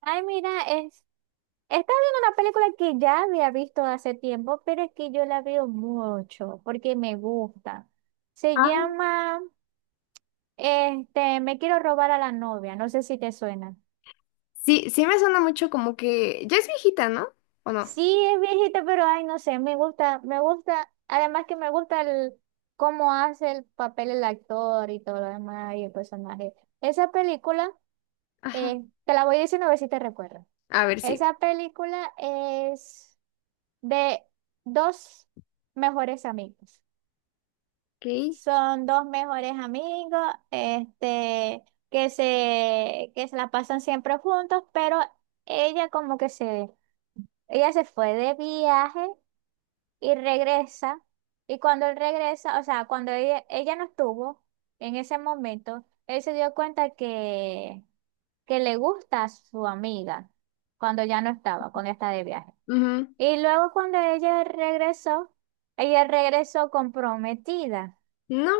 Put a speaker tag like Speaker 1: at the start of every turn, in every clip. Speaker 1: Ay, mira, es, estaba viendo una película que ya había visto hace tiempo, pero es que yo la veo mucho porque me gusta. Se
Speaker 2: Ah,
Speaker 1: llama, Me quiero robar a la novia, no sé si te suena.
Speaker 2: sí, sí me suena mucho como que ya es viejita, ¿no? ¿O no?
Speaker 1: Sí, es viejita, pero ay, no sé, me gusta, además que me gusta el cómo hace el papel el actor y todo lo demás y el personaje. Esa película,
Speaker 2: Ajá.
Speaker 1: eh, te la voy a decir a ver si te recuerdas.
Speaker 2: A ver, si.
Speaker 1: Esa película es de dos mejores amigos.
Speaker 2: Sí.
Speaker 1: Son dos mejores amigos, este, que se la pasan siempre juntos, pero ella como que se, ella se fue de viaje y regresa. Y cuando él regresa, o sea, cuando ella no estuvo en ese momento, él se dio cuenta que le gusta a su amiga cuando ya no estaba, cuando está de viaje.
Speaker 2: Ok. Ujú.
Speaker 1: Y luego cuando ella regresó comprometida
Speaker 2: No.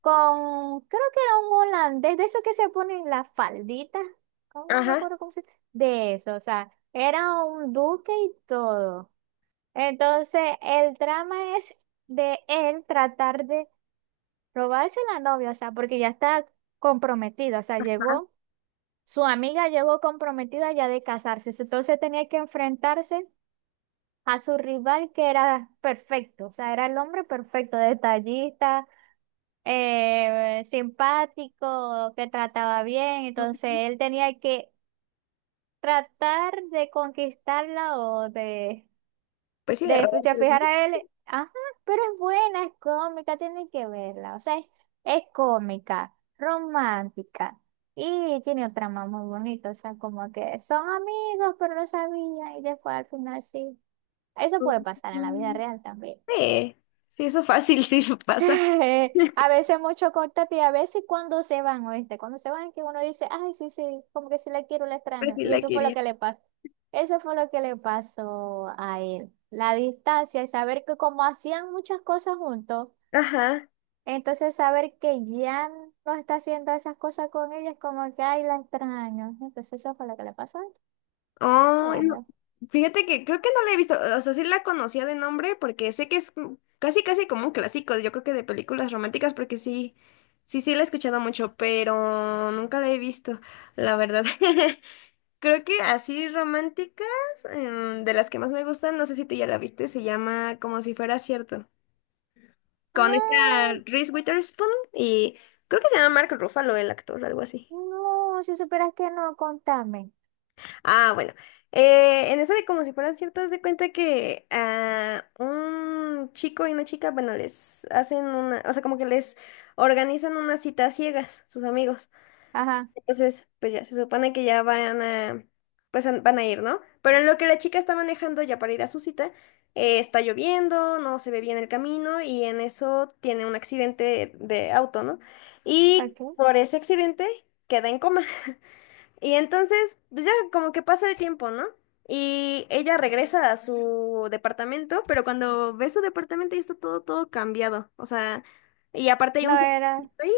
Speaker 1: con, creo que era un holandés, de esos que se ponen la faldita, ¿cómo? No me
Speaker 2: Ajá.
Speaker 1: acuerdo cómo se De eso, o sea, era un duque y todo. Entonces, el drama es de él tratar de robarse la novia, o sea, porque ya está comprometida, o sea,
Speaker 2: Ajá.
Speaker 1: llegó, su amiga llegó comprometida ya de casarse, entonces tenía que enfrentarse a su rival que era perfecto, o sea, era el hombre perfecto, detallista, simpático, que trataba bien, entonces él tenía que tratar de conquistarla o de
Speaker 2: Pues sí, de
Speaker 1: de
Speaker 2: robársela, ¿no?
Speaker 1: fijar a él, ajá, pero es buena, es cómica, tienen que verla. O sea, es cómica, romántica. Y tiene un trama muy bonito. O sea, como que son amigos, pero no sabían. Y después al final sí. Eso puede pasar en la vida
Speaker 2: Ujú.
Speaker 1: real también
Speaker 2: Sí. Sí, eso fácil, sí
Speaker 1: sí
Speaker 2: pasa.
Speaker 1: A veces mucho contacto y a veces cuando se van, ¿oíste? Cuando se van que uno dice, ay, sí, sí, como que si la quiero, la extraño.
Speaker 2: Fácil
Speaker 1: Y
Speaker 2: la
Speaker 1: eso fue lo
Speaker 2: quería.
Speaker 1: que le pasó. Eso fue lo que le pasó a él. La distancia y saber que como hacían muchas cosas juntos,
Speaker 2: Ajá.
Speaker 1: entonces saber que ya no está haciendo esas cosas con ella es como que, ay, la extraño. Entonces eso fue lo que le pasó a él.
Speaker 2: Oh, no.
Speaker 1: Bueno.
Speaker 2: Fíjate que creo que no la he visto. O sea, sí la conocía de nombre porque sé que es como- casi, casi como un clásico, yo creo que de películas románticas, porque sí, sí, sí la he escuchado mucho, pero nunca la he visto, la verdad. Creo que así románticas, de las que más me gustan, no sé si tú ya la viste, se llama Como si fuera cierto, con
Speaker 1: Ah,
Speaker 2: esta Reese Witherspoon y creo que se llama Mark Ruffalo el actor, algo así.
Speaker 1: no, si supieras que no, contame.
Speaker 2: Ah, bueno, en esa de Como si fuera cierto, haz de cuenta que un chico y una chica, bueno, les hacen una, o sea, como que les organizan una cita a ciegas, sus amigos.
Speaker 1: Ajá,
Speaker 2: Entonces, pues ya, se supone que ya van a, pues van a ir, ¿no? Pero en lo que la chica está manejando ya para ir a su cita, está lloviendo, no se ve bien el camino y en eso tiene un accidente de auto, ¿no? Y
Speaker 1: ¿ok?
Speaker 2: por ese accidente queda en coma. Y entonces, pues ya como que pasa el tiempo, ¿no? Y ella regresa a su departamento, pero cuando ve su departamento ya está todo cambiado. O sea, y aparte hay
Speaker 1: No
Speaker 2: un cementerio
Speaker 1: era.
Speaker 2: ahí.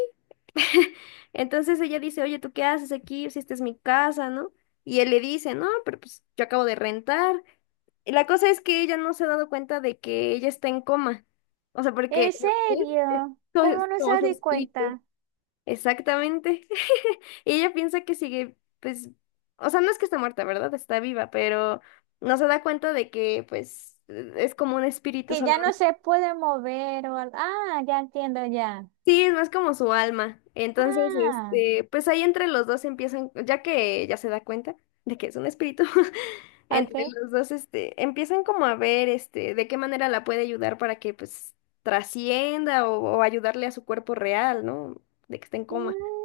Speaker 2: Entonces ella dice, oye, ¿tú qué haces aquí? Si esta es mi casa, ¿no? Y él le dice, no, pero pues yo acabo de rentar. Y la cosa es que ella no se ha dado cuenta de que ella está en coma. O sea, porque
Speaker 1: ¿En
Speaker 2: lo que es
Speaker 1: serio? ¿Cómo no
Speaker 2: como
Speaker 1: se
Speaker 2: su
Speaker 1: di
Speaker 2: espíritu.
Speaker 1: cuenta?
Speaker 2: Exactamente. Y ella piensa que sigue, pues, o sea, no es que está muerta, ¿verdad? Está viva, pero no se da cuenta de que, pues, es como un espíritu.
Speaker 1: Que ya no se puede mover o algo. Ah, ya entiendo ya.
Speaker 2: Sí, es más como su alma. Entonces,
Speaker 1: Ah,
Speaker 2: pues ahí entre los dos empiezan, ya que ya se da cuenta de que es un espíritu, entre
Speaker 1: ok.
Speaker 2: los dos, empiezan como a ver, de qué manera la puede ayudar para que, pues, trascienda o ayudarle a su cuerpo real, ¿no? De que esté en coma.
Speaker 1: Mm,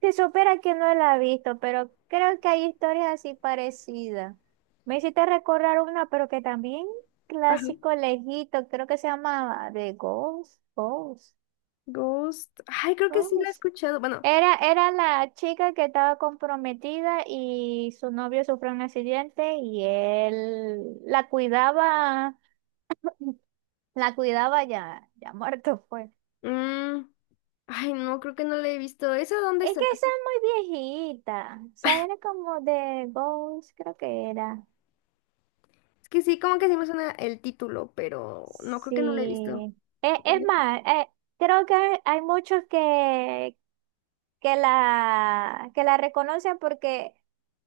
Speaker 1: que supera que no la he visto, pero creo que hay historias así parecidas. Me hiciste recordar una, pero que también
Speaker 2: Ajá.
Speaker 1: clásico lejito, creo que se llama de Ghost, Ghost,
Speaker 2: Ghost. Ay, creo que sí la he
Speaker 1: Ghost.
Speaker 2: escuchado. Bueno,
Speaker 1: Era la chica que estaba comprometida y su novio sufrió un accidente y él la cuidaba ya, ya muerto fue.
Speaker 2: mm, ay, no, creo que no la he visto. ¿Esa dónde
Speaker 1: Es
Speaker 2: está?
Speaker 1: que esa es muy viejita, o sea, era como de Ghost, creo que era.
Speaker 2: Es que sí, como que sí me suena el título, pero no creo que no la he visto.
Speaker 1: Sí. Es más, creo que hay muchos que la reconocen porque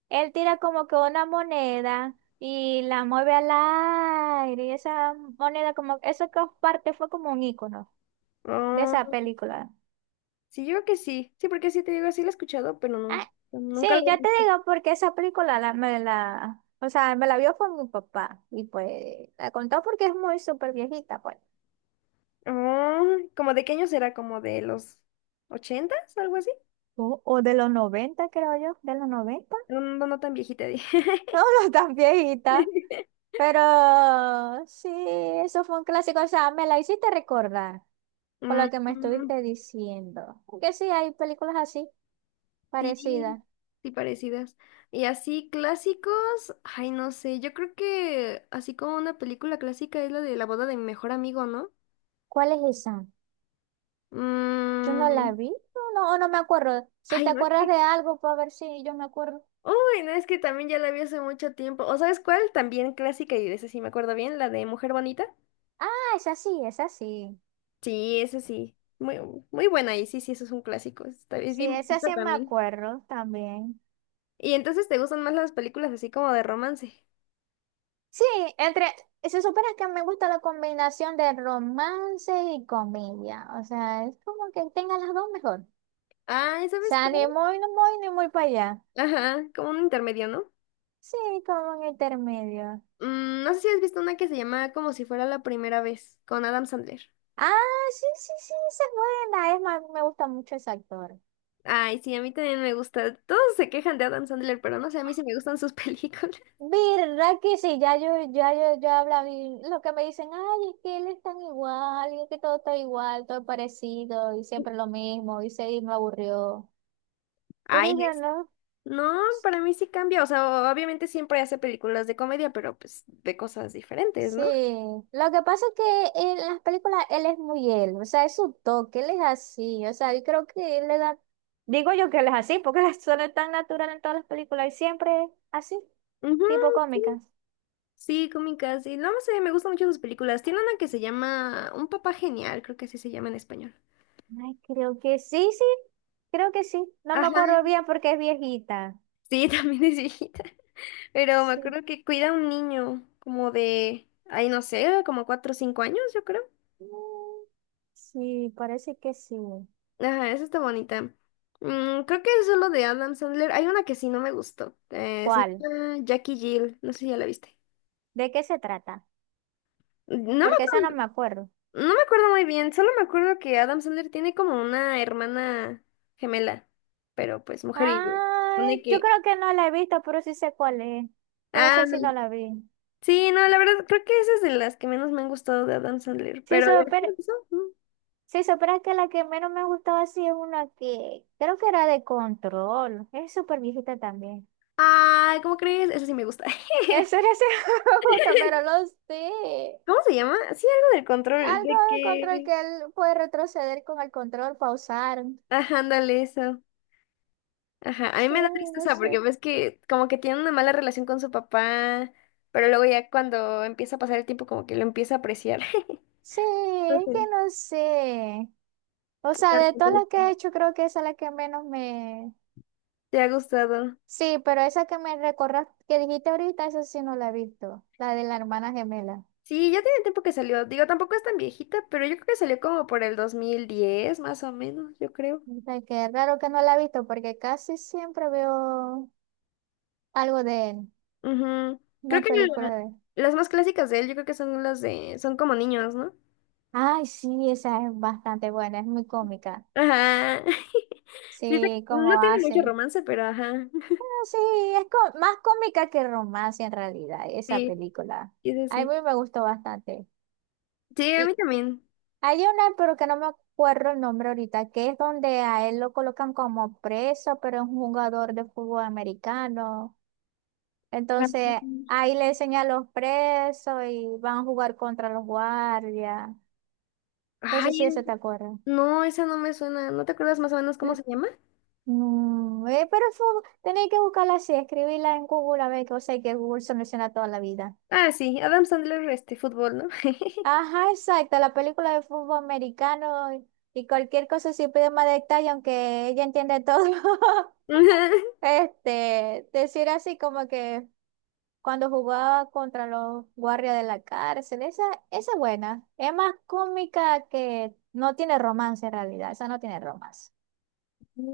Speaker 1: él tira como que una moneda y la mueve al aire y esa moneda como, eso que parte fue como un icono de esa
Speaker 2: Ah,
Speaker 1: película.
Speaker 2: sí, yo creo que sí. Sí, porque sí te digo, sí lo he escuchado, pero no,
Speaker 1: Ah, sí,
Speaker 2: nunca lo
Speaker 1: yo te
Speaker 2: he...
Speaker 1: digo porque esa película la, me la, o sea, me la vio con mi papá y pues la contó porque es muy súper viejita, pues.
Speaker 2: Ah, ¿como de qué año será? ¿Como de los ochentas? ¿Algo así?
Speaker 1: O de los 90 creo yo, de los noventa.
Speaker 2: No, no, no tan viejita. Dije.
Speaker 1: No, no tan viejita, pero sí, eso fue un clásico. O sea, me la hiciste recordar con
Speaker 2: Mm,
Speaker 1: lo que me
Speaker 2: mm,
Speaker 1: estuviste diciendo. Que sí, hay películas así,
Speaker 2: sí,
Speaker 1: parecidas.
Speaker 2: sí, parecidas. Y así clásicos, ay, no sé, yo creo que así como una película clásica es la de la boda de mi mejor amigo, ¿no?
Speaker 1: ¿Cuál es esa? Yo no la
Speaker 2: Mm,
Speaker 1: vi, no, no, o no me acuerdo. Si
Speaker 2: ay,
Speaker 1: te
Speaker 2: no es
Speaker 1: acuerdas
Speaker 2: que,
Speaker 1: de algo, para ver si yo me acuerdo.
Speaker 2: uy, no es que también ya la vi hace mucho tiempo. ¿O sabes cuál? También clásica y de esa sí me acuerdo bien, la de Mujer Bonita.
Speaker 1: Ah, esa sí, esa sí.
Speaker 2: Sí, eso sí. Muy, muy buena y sí, sí, eso es un clásico. Está, es
Speaker 1: Sí,
Speaker 2: bien
Speaker 1: esa sí
Speaker 2: viejita
Speaker 1: me
Speaker 2: también.
Speaker 1: acuerdo también.
Speaker 2: Y entonces te gustan más las películas así como de romance.
Speaker 1: Sí, entre, se supone que me gusta la combinación de romance y comedia. O sea, es como que tenga las dos mejor.
Speaker 2: Ah, ¿sabes
Speaker 1: Sea, ni
Speaker 2: cuál?
Speaker 1: muy, no muy, ni muy para allá.
Speaker 2: Ajá, como un intermedio, ¿no?
Speaker 1: Sí, como en intermedio.
Speaker 2: Mm, no sé si has visto una que se llama Como si fuera la primera vez, con Adam Sandler.
Speaker 1: Ah, sí, sí, sí, esa es buena. Es más, me gusta mucho ese actor.
Speaker 2: Ay, sí, a mí también me gusta. Todos se quejan de Adam Sandler, pero no sé, a mí sí me gustan sus películas.
Speaker 1: ¿Verdad que sí? Ya yo hablaba y lo que me dicen, ay, es que él es tan igual, y es que todo está igual, todo es parecido, y siempre lo mismo, y se y me aburrió. Pero
Speaker 2: Ay, no
Speaker 1: yo
Speaker 2: es.
Speaker 1: no.
Speaker 2: No, para mí sí cambia. O sea, obviamente siempre hace películas de comedia, pero pues de cosas diferentes,
Speaker 1: Sí,
Speaker 2: ¿no?
Speaker 1: lo que pasa es que en las películas él es muy él, o sea, es su toque, él es así, o sea, yo creo que él le da, digo yo que él es así, porque la suena tan natural en todas las películas y siempre es así,
Speaker 2: Ujú.
Speaker 1: tipo cómicas.
Speaker 2: Sí, cómicas. Y no sé, me gustan mucho sus películas. Tiene una que se llama Un papá genial, creo que así se llama en español.
Speaker 1: Ay, creo que sí, sí, creo que sí, no me
Speaker 2: Ajá,
Speaker 1: acuerdo bien porque es viejita.
Speaker 2: sí, también es viejita. Pero me
Speaker 1: Sí,
Speaker 2: acuerdo que cuida a un niño como de, ay, no sé, como 4 o 5 años, yo creo.
Speaker 1: Mm, sí, parece que sí.
Speaker 2: Ajá, esa está bonita. Mm, creo que es solo de Adam Sandler. Hay una que sí no me gustó. Se
Speaker 1: ¿Cuál?
Speaker 2: llama Jackie Jill. No sé si ya la viste.
Speaker 1: ¿De qué se trata?
Speaker 2: No me,
Speaker 1: Porque esa
Speaker 2: acu-
Speaker 1: no me acuerdo.
Speaker 2: no me acuerdo muy bien. Solo me acuerdo que Adam Sandler tiene como una hermana gemela. Pero pues mujer y...
Speaker 1: Ah,
Speaker 2: Supone
Speaker 1: yo
Speaker 2: que
Speaker 1: creo que no la he visto, pero sí sé cuál es. Pero
Speaker 2: Ah,
Speaker 1: esa sí no
Speaker 2: no.
Speaker 1: la vi.
Speaker 2: Sí, no, la verdad, creo que esa es de las que menos me han gustado de Adam Sandler,
Speaker 1: Sí,
Speaker 2: pero...
Speaker 1: super. Sí, supera que la que menos me ha gustado así es una que creo que era de control. Es súper viejita también.
Speaker 2: Ah, ¿cómo crees? Esa sí me gusta.
Speaker 1: Eso era sí me gusta, pero lo sé.
Speaker 2: ¿Cómo se llama? Sí, algo del control,
Speaker 1: Algo
Speaker 2: de
Speaker 1: de control
Speaker 2: que...
Speaker 1: que él puede retroceder con el control, pausar.
Speaker 2: Ajá, ándale, eso. Ajá, a mí
Speaker 1: Sí,
Speaker 2: me da
Speaker 1: no
Speaker 2: tristeza porque
Speaker 1: sé.
Speaker 2: ves que como que tiene una mala relación con su papá, pero luego ya cuando empieza a pasar el tiempo como que lo empieza a apreciar.
Speaker 1: Sí,
Speaker 2: No
Speaker 1: es que
Speaker 2: sé,
Speaker 1: no sé. O sea, de todas las que he hecho, creo que esa es la que menos me,
Speaker 2: ¿te ha gustado?
Speaker 1: Sí, pero esa que me recordaste, que dijiste ahorita, esa sí no la he visto, la de la hermana gemela.
Speaker 2: Sí, ya tiene tiempo que salió. Digo, tampoco es tan viejita, pero yo creo que salió como por el 2010, más o menos, yo creo.
Speaker 1: Ay, qué raro que no la he visto, porque casi siempre veo algo de él,
Speaker 2: Ujú. Creo
Speaker 1: una
Speaker 2: que
Speaker 1: película de él.
Speaker 2: las más clásicas de él, yo creo que son las de, son como niños, ¿no?
Speaker 1: Ay, sí, esa es bastante buena, es muy cómica.
Speaker 2: Ajá. Sí,
Speaker 1: Sí,
Speaker 2: no
Speaker 1: cómo
Speaker 2: tiene mucho
Speaker 1: hace.
Speaker 2: romance, pero ajá.
Speaker 1: Ah, sí, es co- más cómica que romance en realidad, esa
Speaker 2: Sí,
Speaker 1: película.
Speaker 2: es
Speaker 1: A mí
Speaker 2: así. Sí,
Speaker 1: me gustó bastante.
Speaker 2: sí, a mí también.
Speaker 1: Hay una, pero que no me acuerdo el nombre ahorita, que es donde a él lo colocan como preso, pero es un jugador de fútbol americano.
Speaker 2: Ajá.
Speaker 1: Entonces, ahí le enseñan a los presos y van a jugar contra los guardias.
Speaker 2: Ay,
Speaker 1: Entonces, si se te acuerdas
Speaker 2: no, esa no me suena. ¿No te acuerdas más o menos cómo
Speaker 1: N-
Speaker 2: se llama?
Speaker 1: No, pero eso tenéis que buscarla así, escribirla en Google a ver qué o sea, que Google soluciona toda la vida.
Speaker 2: Ah, sí, Adam Sandler, fútbol, ¿no?
Speaker 1: Ajá, exacto, la película de fútbol americano y cualquier cosa si pide más detalle, aunque ella entiende todo.
Speaker 2: Ajá.
Speaker 1: Este, decir así como que cuando jugaba contra los guardias de la cárcel, esa es buena. Es más cómica que no tiene romance en realidad, esa no tiene romance.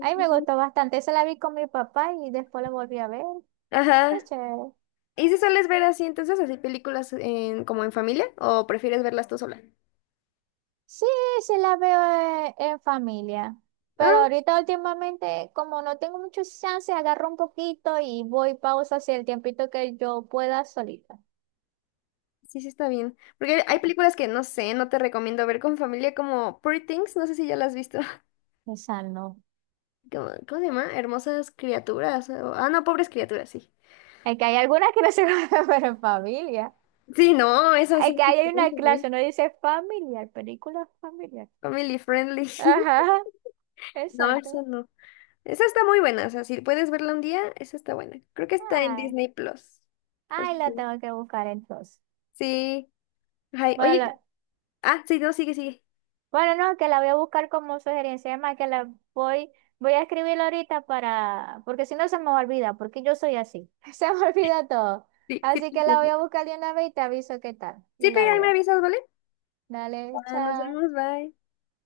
Speaker 1: A mí me gustó bastante, esa la vi con mi papá y después la volví a ver.
Speaker 2: Ajá.
Speaker 1: Es chévere.
Speaker 2: ¿Y si sueles ver así entonces, así películas en, como en familia o prefieres verlas tú sola?
Speaker 1: Sí, sí la veo en familia, pero
Speaker 2: Ah.
Speaker 1: ahorita últimamente como no tengo muchos chances, agarro un poquito y voy pausa hacia el tiempito que yo pueda solita.
Speaker 2: Sí, sí está bien. Porque hay películas que no sé, no te recomiendo ver con familia como Pretty Things, no sé si ya las has visto.
Speaker 1: Esa no.
Speaker 2: ¿Cómo, cómo se llama? Hermosas criaturas. O- ah, no, pobres criaturas, sí.
Speaker 1: Es que hay algunas que no se guardan pero en familia.
Speaker 2: Sí, no, eso sí.
Speaker 1: Es que hay una clase, no dice familiar, película familiar.
Speaker 2: Family friendly.
Speaker 1: Ajá,
Speaker 2: No, eso
Speaker 1: exacto.
Speaker 2: no. Esa está muy buena, o sea, si puedes verla un día, esa está buena. Creo que está en
Speaker 1: Ay,
Speaker 2: Disney Plus. Por
Speaker 1: ay,
Speaker 2: si-
Speaker 1: la tengo que buscar entonces.
Speaker 2: sí. Ay,
Speaker 1: Bueno,
Speaker 2: oye,
Speaker 1: la-
Speaker 2: ah, sí, no, sigue, sigue.
Speaker 1: bueno, no, que la voy a buscar como sugerencia. Además, que la voy, voy a escribir ahorita para, porque si no se me olvida, porque yo soy así. Se me olvida todo.
Speaker 2: Sí, sí,
Speaker 1: Así
Speaker 2: te
Speaker 1: que la voy
Speaker 2: entiendo.
Speaker 1: a buscar de una vez y te aviso qué tal. Y
Speaker 2: Sí,
Speaker 1: la
Speaker 2: pero ahí me
Speaker 1: veo.
Speaker 2: avisas, ¿vale?
Speaker 1: Dale,
Speaker 2: Ah, nos
Speaker 1: chao.
Speaker 2: vemos, bye.